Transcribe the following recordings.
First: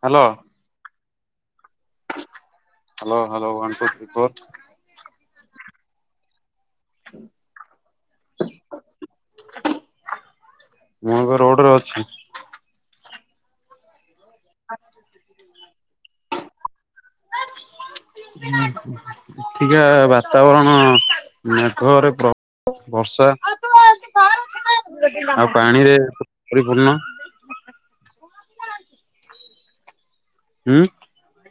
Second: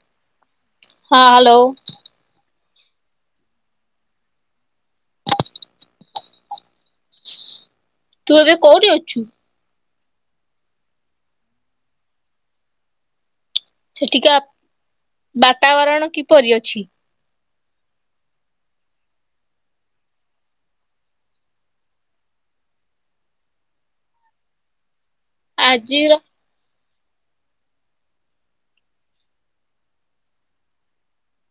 Hello. ହଁ hello. Hello hello one two three four. ତୁ ଏବେ କୋଉଠି ଅଛୁ? ମୁଁ ଏବେ ରୋଡ଼ ରେ ଅଛି। ଆଛା। ତାବରଣ କିପରି ଅଛି? ଏଠିକା ବାତାବରଣ ମେଘରେ ପ୍ର ବର୍ଷା ଆଉ ପାଣିରେ ଆଜିର ପରିପୂର୍ଣ। ହୁଁ।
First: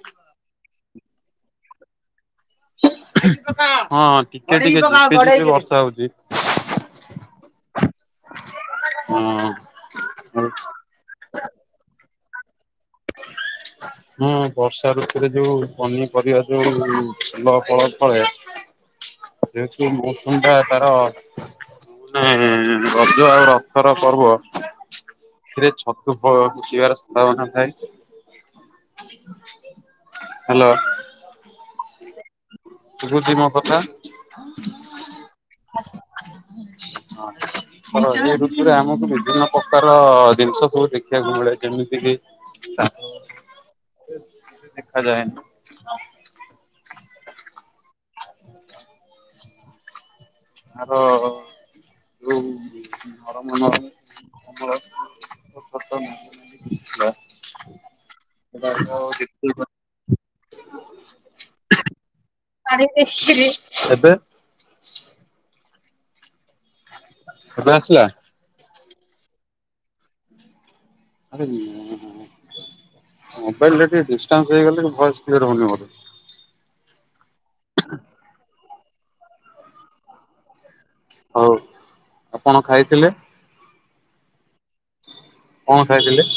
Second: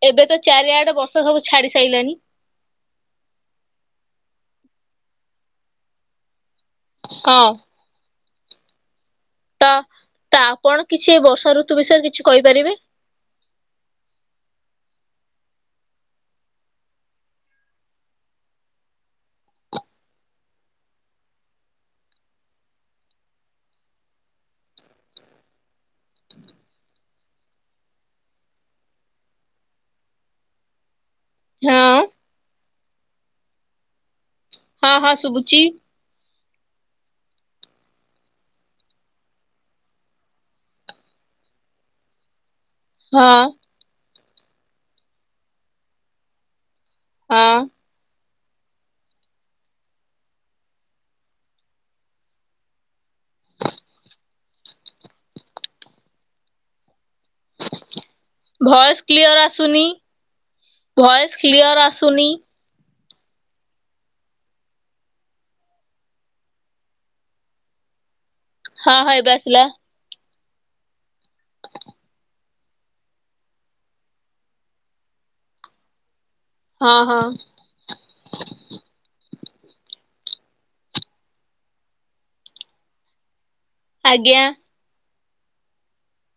ଏବେ ତ ଚାରିଆଡ ବର୍ଷା ସବୁ ଛାଡି ସାଇଲାନି। ହଁ ଟିକେ ଟିକେ ଝିପି ଝିପି ବର୍ଷା ହଉଛି। ହଁ। ତ ହଁ। ତା ଆପଣ କିଛି ବର୍ଷା ଋତୁ ବିଷୟରେ କିଛି କହିପାରିବେ? ହୁ ବର୍ଷା ଋତୁରେ ଯୋଉ ପନିପରିବା ଯୋଉ ଭଲ ଫଳ ଫଳେ ସେ ଯୋଉ ମୌସମ ଟା ତାର ମାନେ ରଜ ଆଉ ରଥର ପର୍ବ ସେଥିରେ ଛତୁ ଫୁଟିବାର ସମ୍ଭବନା ଥାଏ। ହ୍ୟାଲୋ। ହଁ। ଶୁଭୁଚି ମୋ କଥା? ହଁ ହଁ ସୁଭୁଚି। ହଁ ତ ଏଇ ଋତୁରେ ଆମକୁ ବିଭିନ୍ନ ପ୍ରକାର ଜିନିଷ ସବୁ ଦେଖିବାକୁ ମିଳେ ଯେମିତି କିି ହ [inaudible] ହଁ। ଦେଖାଯାଏନି ହଁ। ଏହାର ଯୋଉ ନରମ ନରମ ମୋର କଷ୍ଟ ନୁହଁ ଆଁ ଭଏସ କ୍ଲିୟର ଆସୁନି। ଭଏସ କ୍ଲିୟର ଆସୁନି। ଏବେ? ଏବେ ଆସିଲା? ହଁ ହ ଏବେ ଆସିଲା। ଆ ହ [unintelligible] ମୋବାଇଲରେ ଟିକେ ଡିଷ୍ଟାନ୍ସ ହେଇଗଲେ ଭଏସ କ୍ଲିୟର ହଉନି ମୋର। ହଁ ହଁ। ହଉ କଣ ଖାଇଥିଲେ? ଆଜ୍ଞା। କଣ ଖାଇଥିଲେ?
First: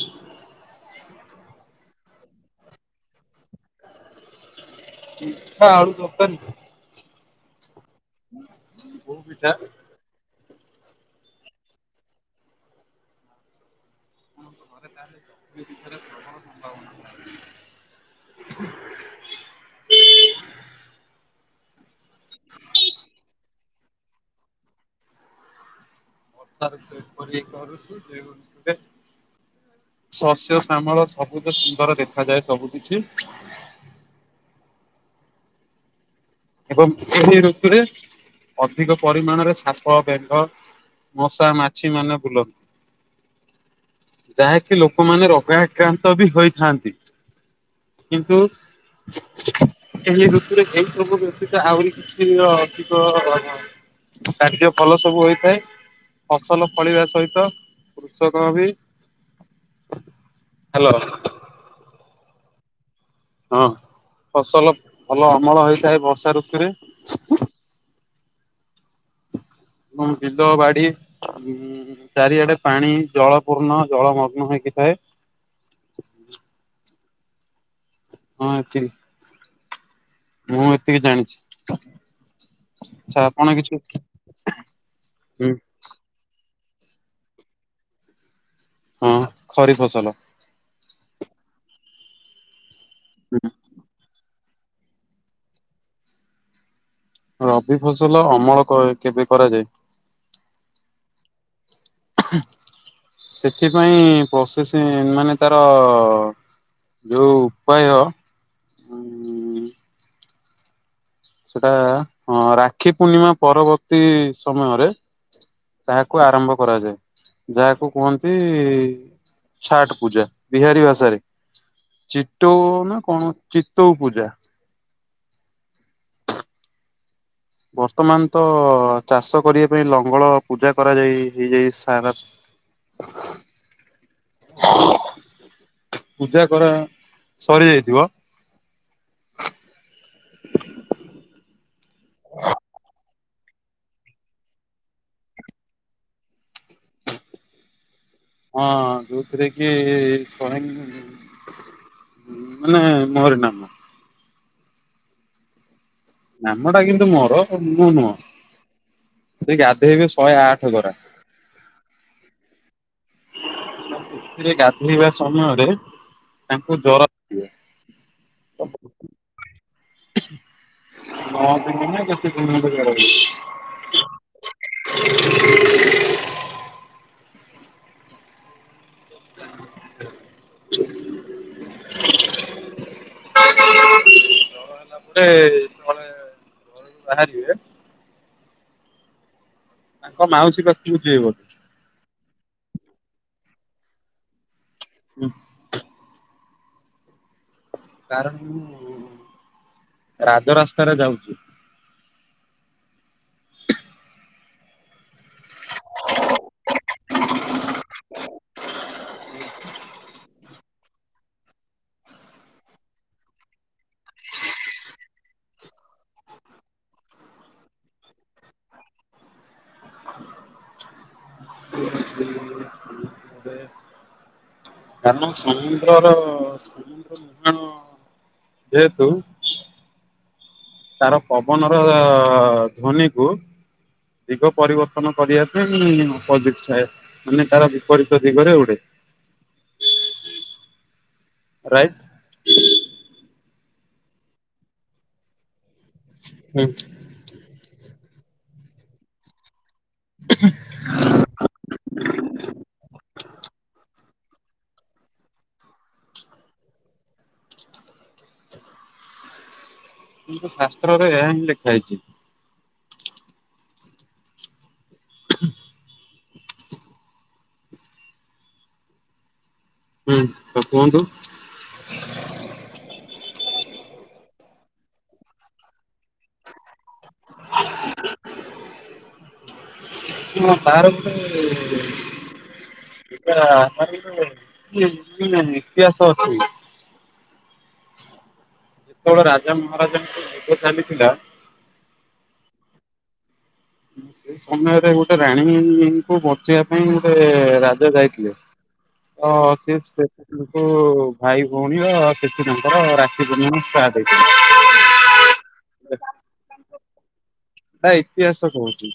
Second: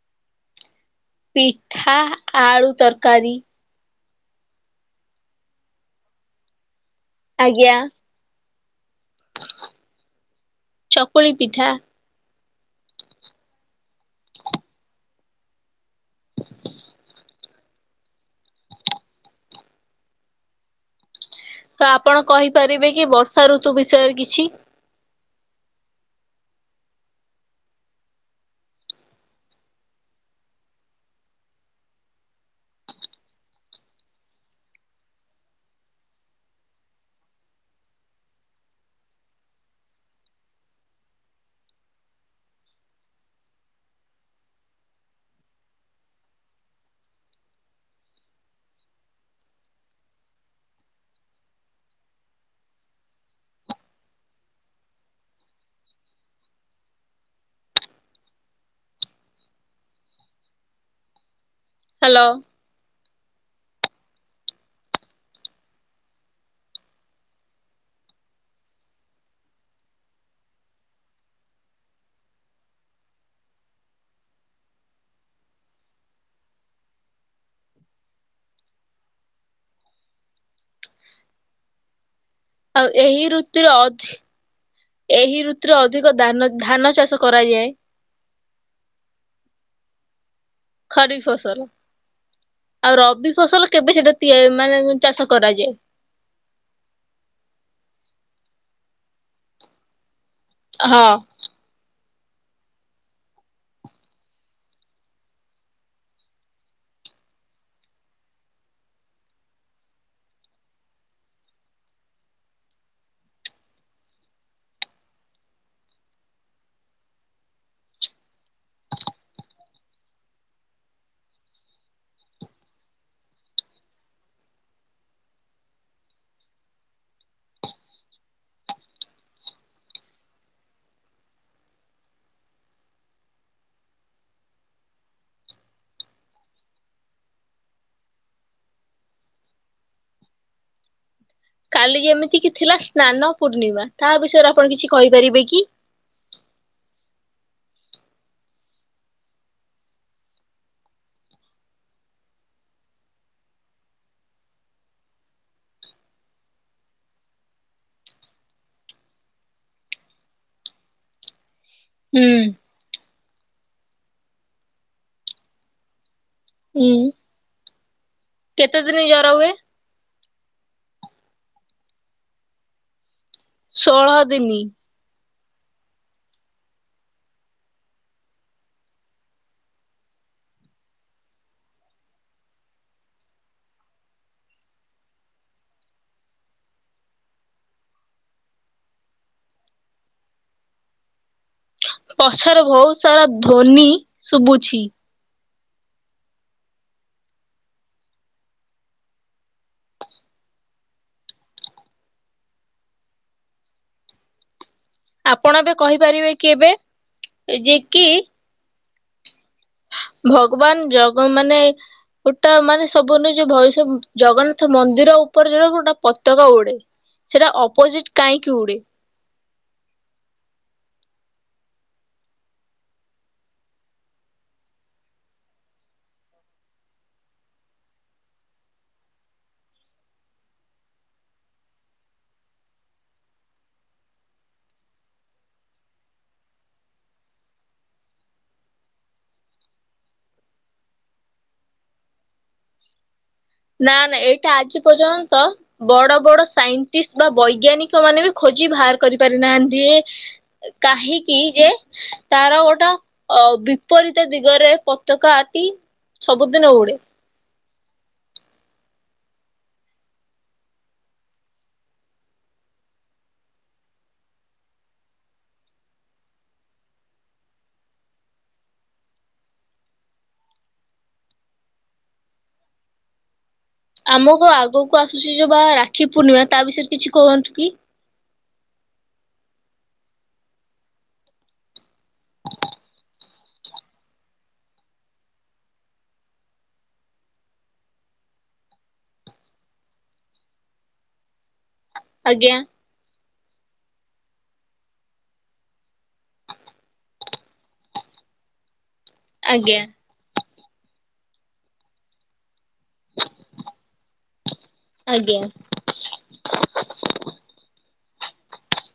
ପିଠା ଆଳୁ ତରକାରୀ। ହଁ ଆଳୁ ତରକାରି? ଆଜ୍ଞା। କୋଉ ପିଠା? ଚକୁଳି ପିଠା। ଘରେ ତାହଲେ ଚ ପ୍ରବ ସମ୍ଭାବନା? ହୁଁ। [inaudible] ତ ଆପଣ କହିପାରିବେ କି ବର୍ଷା ଋତୁ ବିଷୟରେ କିଛି? କରୁଛୁ [unintelligible] ଶସ୍ୟ ଶ୍ୟାମଳ ସବୁଜ ସୁନ୍ଦର ଦେଖାଯାଏ ସବୁ କିିଛି। [unintelligible] ଏବଂ ଏହି ଋତୁରେ ଅଧିକ ପରିମାଣରେ ସାପ ବେଙ୍ଗ ମଶା ମାଛି ମାନେ ବୁଲନ୍ତି। ଯାହାକି ଲୋକମାନେ ରୋଗା ଆକ୍ରାନ୍ତ ବି ହୋଇଥାନ୍ତି। କିନ୍ତୁ ଏହି ଋତରେ ଏହି ସବୁ ଆହୁରି କିଛି ଅଧିକ କାର୍ଯ୍ୟ ଭଲ ସବୁ ହୋଇଥାଏ। ଫସଲ ଫଳିବା ସହିତ କୃଷକ ବି ହ୍ୟାଲୋ। ହ୍ୟାଲୋ। ହଁ ଫସଲ ଭଲ ଅମଳ ହେଇଥାଏ ବର୍ଷା ଋତୁରେ। ହଁ ବିଲ ବାଡି ଚାରିଆଡେ ପାଣି ଜଳ ପୂର୍ଣ୍ଣ ଜଳମଗ୍ନ ହେଇକିଥାଏ। ହ [inaudible] [unintelligible] ମୁଁ ଏତିକି ଜାଣିଛି। ଆଉ ଆଚ୍ଛା ଏହି ଆପଣ ଋତୁରେ କିଛି ଅଧିଏହି ହୁଁ ଋତୁରେ ଅଧିକ ଦାନ ଧାନ ଚାଷ କରାଯାଏ। ହଁ ଖରି ଫସଲ। ଖରି ଫସଲ ଆଉ ରବି ଫସଲ କେବେ ସେଟା? ମାନେ ଚାଷ କରାଯାଏ। ରବି ଫସଲ ଅମଳ ଅ କେବେ କରାଯାଏ? ହ। ସେଥିପାଇଁ ପ୍ରୋସେସିଂ ମାନେ ତାର ଅ ଯୋଉ ଉପାୟ ସେଟା ହଁ ରାକ୍ଷୀ ପୂର୍ଣ୍ଣିମା ପରବର୍ତ୍ତୀ ସମୟରେ ତାହାକୁ ଆରମ୍ଭ କରାଯାଏ ଯାହାକୁ କୁହନ୍ତି ଛାଟ୍ ପୂଜା ବିହାରୀ ଭାଷାରେ। ଚିଟଉ ନା କଣ ଚିତଉ ପୂଜା। ବର୍ତ୍ତମାନ ତ ଚାଷ କରିବା ପାଇଁ ଲଙ୍ଗଳ ପୂଜା କରାଯାଇ ହେଇଯାଇ ସାର [unintelligible] ପୂଜା କରା ସରି ଯାଇଥିବ। [inaudible] କାଲି ଯେମିତି କିି ଥିଲା ସ୍ନାନ ପୂର୍ଣିମା ତା ବିଷୟରେ ଆପଣ କିଛି କହିପାରିବେ କି? ହଁ ଯୋଉଥିରେ କି ମାନେ ମୋରି ନା। ଆମ୍ୱ ଟା କିନ୍ତୁ ମୋର ମୁଁ ନୁହଁ। ସେ ଗାଧୋଇବେ ଶହେ ଆଠ ଗରା। ହୁଁ। ସେଥିରେ ଗାଧୋଇବା ସମୟରେ ତାଙ୍କୁ ଜର ହୁଁ କେତେ ଦିନି ଜର ହୁଏ? [unintelligible] ଷୋହଳ ଦିନି। [inaudible] [inaudible] [inaudible] ରଣ ହେଲା ପରେଳେଣ ବାହାରିବେ। ତାଙ୍କ ମାଉସି ପାଖକୁ ଯିବେବୋଲି। ପସରେ ବହୁତ ସାରା ଧ୍ୱନି ଶୁଭୁଛି। [inaudible] କାର ରାଜ ରାସ୍ତାରେ ଯାଉଛୁ। [inaudible] ଆପଣ ବି କହିପାରିବେ କି ଏବେ ଯେ କି? ଭଗବାନ ଜଗ୍ ମାନେ ଗୋଟା ମାନେ ସବୁ ନିଜ ଭଏସ-ଜଗନ୍ନାଥ ମନ୍ଦିର ଉପରେ ଯ-ଗୋଟା ପତାକା ଉଡେ। ସେଟା ଅପୋଜିଟ କାହିଁକି ଉଡ଼େ? [unintelligible] ହ। କାରଣ ସମୁଦ୍ରର ନିର୍ମାଣ। ଯେହେତୁ ତାର ପବନ ର-ଧ୍ୱନି କୁ ଦିଗ ପରିବର୍ତ୍ତନ କରିବା ପାଇଁ ଅପୋଜିଟ ଥାଏ ମାନେ ତାର ବିପରୀତ ଦିଗରେ ଉଡେ। [inaudible] ରାଇଟ। ନା ନା ଏଇଟା ଆଜି ପର୍ଯ୍ୟନ୍ତ ବଡ ବଡ ସାଇଣ୍ଟିଷ୍ଟ ବା ବୈଜ୍ଞାନିକ୍ ସେମାନେ ବି ଖୋଜି ଭାର କରି ପାରି ନାହାନ୍ ନ୍ତି କାହିଁକି ଯେ ତାର ଗୋଟ ଆଉ ବିପରୀତ ଦିଗରେ ପତକା ଆଟି ସବୁଦିନ ଉଡେ। କିନ୍ତୁ ଶାସ୍ତ୍ରରେ ଏହା ହିଁ ଲେଖା ହେଇଚି। ହୁଁ ତ କୁହନ୍ତୁ। ଆମକୁ ଆଗକୁ ଆସୁଚି ଯୋଉ ପା ରାକ୍ଷୀ ପୂର୍ଣ୍ଣିମା ତା ବିଷୟରେ କିଛି କୁହନ୍ତୁ କି। ହଁ ତାର ବି ସେ ଏଟା ତାର ବି ଗୋଟେ ଉଁ ମାନେ ଇତିହାସ ଅଛି। ଯେତବେଳେ ରାଜା ମହାରାଜାଙ୍କ ଯୁଦ୍ଧ ଚାଲିଥିଲା ଆଜ୍ଞା। ସେ ସମୟରେ ଗୋଟେ ରାଣୀଙ୍କୁ ବଞ୍ଚେଇବା ପାଇଁ ଗୋଟେ ରାଜା ଯାଇଥିଲେ। ତ ସିଏ ଆଜ୍ଞା ସେ [unintelligible] କୁ ଭାଇ ଭୋଉଣୀ ବା [unintelligible] ର ରାକ୍ଷୀ ପୂର୍ଣ୍ଣମୀ ଷ୍ଟାର୍ଟ ଆଜ୍ଞା। ହେଇଚି। ଏଟା ଇତିହାସ କୋହୁଚି।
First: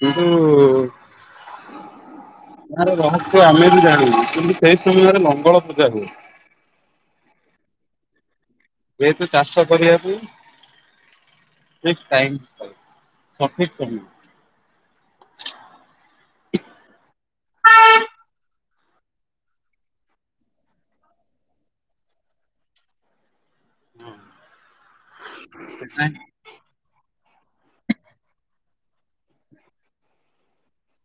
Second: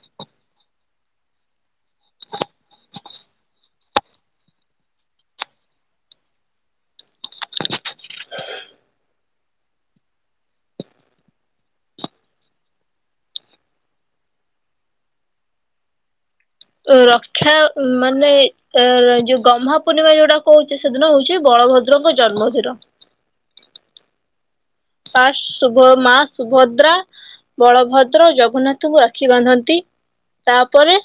କିନ୍ତୁ ତାର ରହସ୍ୟ ଆମେ ବି ଜାଣିନୁ କିନ୍ତୁ ସେଇ ସମୟରେ ଲଙ୍ଗଳ ପୂଜା ହୁଏ। ଯେହେତୁ ଚାଷ କରିବାକୁ ଠିକ୍ ଟାଇମ୍ ଆଉ ସଠିକ ସମୟ। ଅ ରକ୍ଷା ଉଁ ମାନେ ଅ ଯୋଉ ଗହ୍ମା ପୂର୍ଣ୍ଣିମା ଯୋଉଟା କୋହୁଚ ସେଦିନ ହୋଉଚି ବଳ ବଳଭଦ୍ରଙ୍କ ଜନ୍ମଧିର। ହଁ। ଫାର୍ଷ୍ଟ ସୁଭ ମାଆ ସୁଭଦ୍ରା ବଳଭଦ୍ର ଜଗନ୍ନାଥଙ୍କୁ ରାକ୍ଷୀ ବାନ୍ଧନ୍ତି ତାପରେ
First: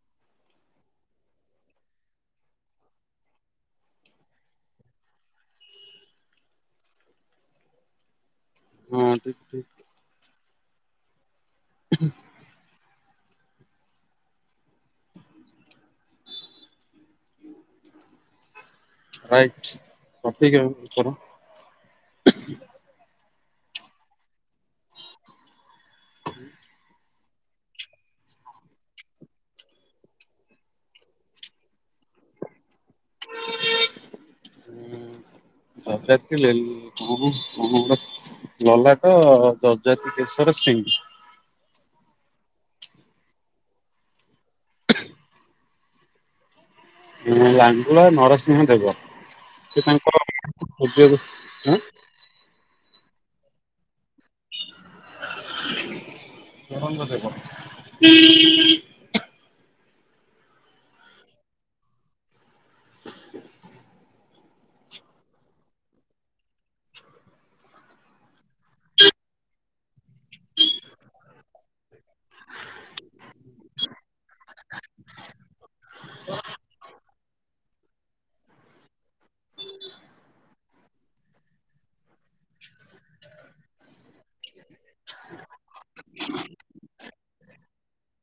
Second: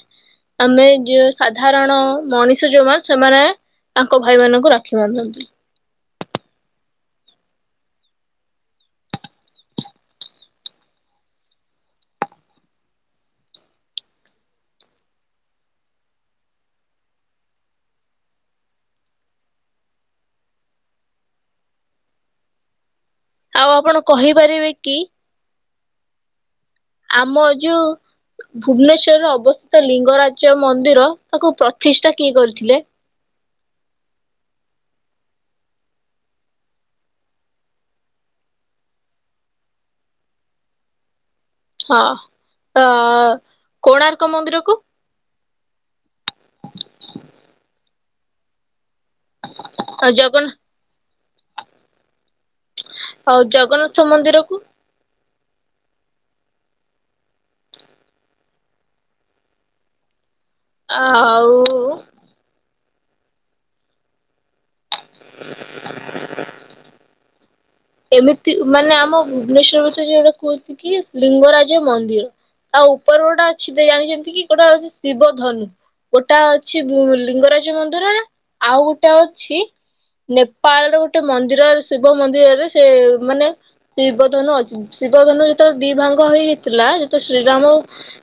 ଆମେ ଯେ ସାଧାରଣ ମଣିଷ ଯୋଉମା ସେମାନେ ତାଙ୍କ ଭାଇମାନଙ୍କୁ ରାକ୍ଷୀ ବାନ୍ଧନ୍ତି। ହଁ ଠିକ ଠିକ। ରାଇଟ୍ ସଠିକ ଆଉ ଉତ୍ତର। ଆଉ ଆପଣ କହିପାରିବେ କି ହୁଁ। ଆମ ଯୋଉ ଭୁବନେଶ୍ଵରରେ ଅବସ୍ତିତ ଲିଙ୍ଗରାଜ ମନ୍ଦିର ତାକୁ ପ୍ରତିଷ୍ଠା କିଏ କରିଥିଲେ? ଏଁ ଅଜାତ ଥିଲେ କଣ କଣ ଗୋଟେ ଲଲାଟ ଯଜାତି କେଶର ସି ସିଂ ହଁ ତ କୋଣାର୍କ ମନ୍ଦିରକୁ? ଲାଙ୍ଗୁଳା ନରସିଂହ ଦେବ। ସେ ତାଙ୍କର ଜଗନ୍ନାଥ ହେବେ ଯେ ଆଁ ଆଉ ଜଗନ୍ନାଥ ମନ୍ଦିରକୁ? ଚୋଡଙ୍ଗ ଦେବ। ଆଉ ଏମିତି ମାନେ ଆମ ଭୁବନେଶ୍ୱରରେ ତ ଯେ ଏଟା କୁହନ୍ତି କି ଲିଙ୍ଗରାଜ୍ ଜ ମନ୍ଦିର ତା ଉପରେ ଗୋଟେ ଅଛି ଦିଆହେଇଚି ଯେମତି କି ଗୋଟେ ହୋଉଚି ଶିବ ଧନୁ। ଗୋଟା ଅଛି ଉଁ ଲିଙ୍ଗରାଜ ମନ୍ଦିରରେ ଆଉ ଗୋଟେ ଅଛି ନେପାଳ ର ଗୋଟେ ମନ୍ଦିର ଶିବ ମନ୍ଦିରରେ ସେ ମାନେ। ଶିବ ଧନୁ ଅଚି ଶିବ ଧନୁ ଯେତେବେଳେ ଦି ଭାଙ୍ଗ ହେଇ ହେଇଥିଲା ଯେତେଳେ ଶ୍ରୀରାମ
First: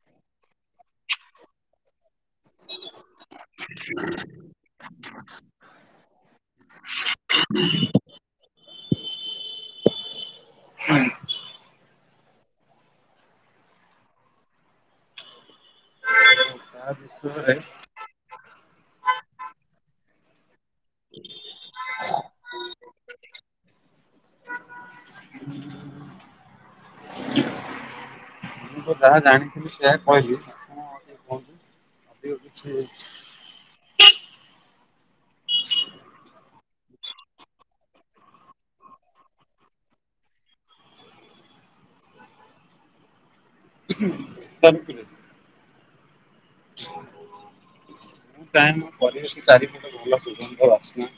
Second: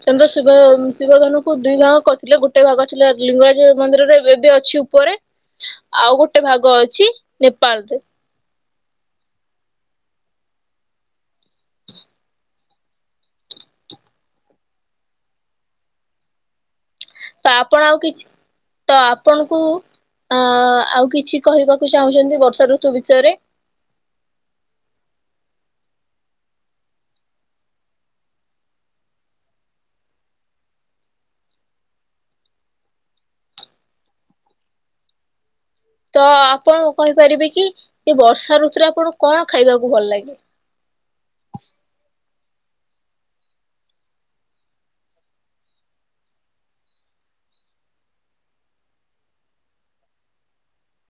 ଚନ୍ଦ୍ର ଶିବ। ଶିବଧନଙ୍କୁ ଦିଇ ଭାଗ କରିଥିଲେ ଗୋଟେ ଭାଗ ଅଥିଲେ ଲିଙ୍ଗରାଜ ମନ୍ଦିରରେ ଏବେ ଅଛି ଉପରେ। ଆଉ ଗୋଟେ ଭାଗ ଅଛି ନେପାଳରେ। ହଁ। ହ ତ ବିଷୁରେ। ଆପଣ ଆଉ କିଛି ତ ଆପଣଙ୍କୁ ଆଁ ଆଉ କିଛି କହିବାକୁ ଚାହୁଁଛନ୍ତି ବର୍ଷା ଋତୁ ବିଷୟରେ? [inaudible] ମୁଁ ତ ଯାହା ଜାଣିଥିଲି ସେ କହିଲି ମୁଁ ଛିଛି ତ ଆପଣ କହିପାରିବେ କି ଏ ବର୍ଷା ଋତୁରେ ଆପଣଙ୍କୁ କଣ ଖାଇବାକୁ ଭଲ ଲାଗେ। [inaudible] [unintelligible] ବ୍ୟାଙ୍କ୍ ଚାରିପଟେ କି ସୁଗନ୍ଧ ବାସନା।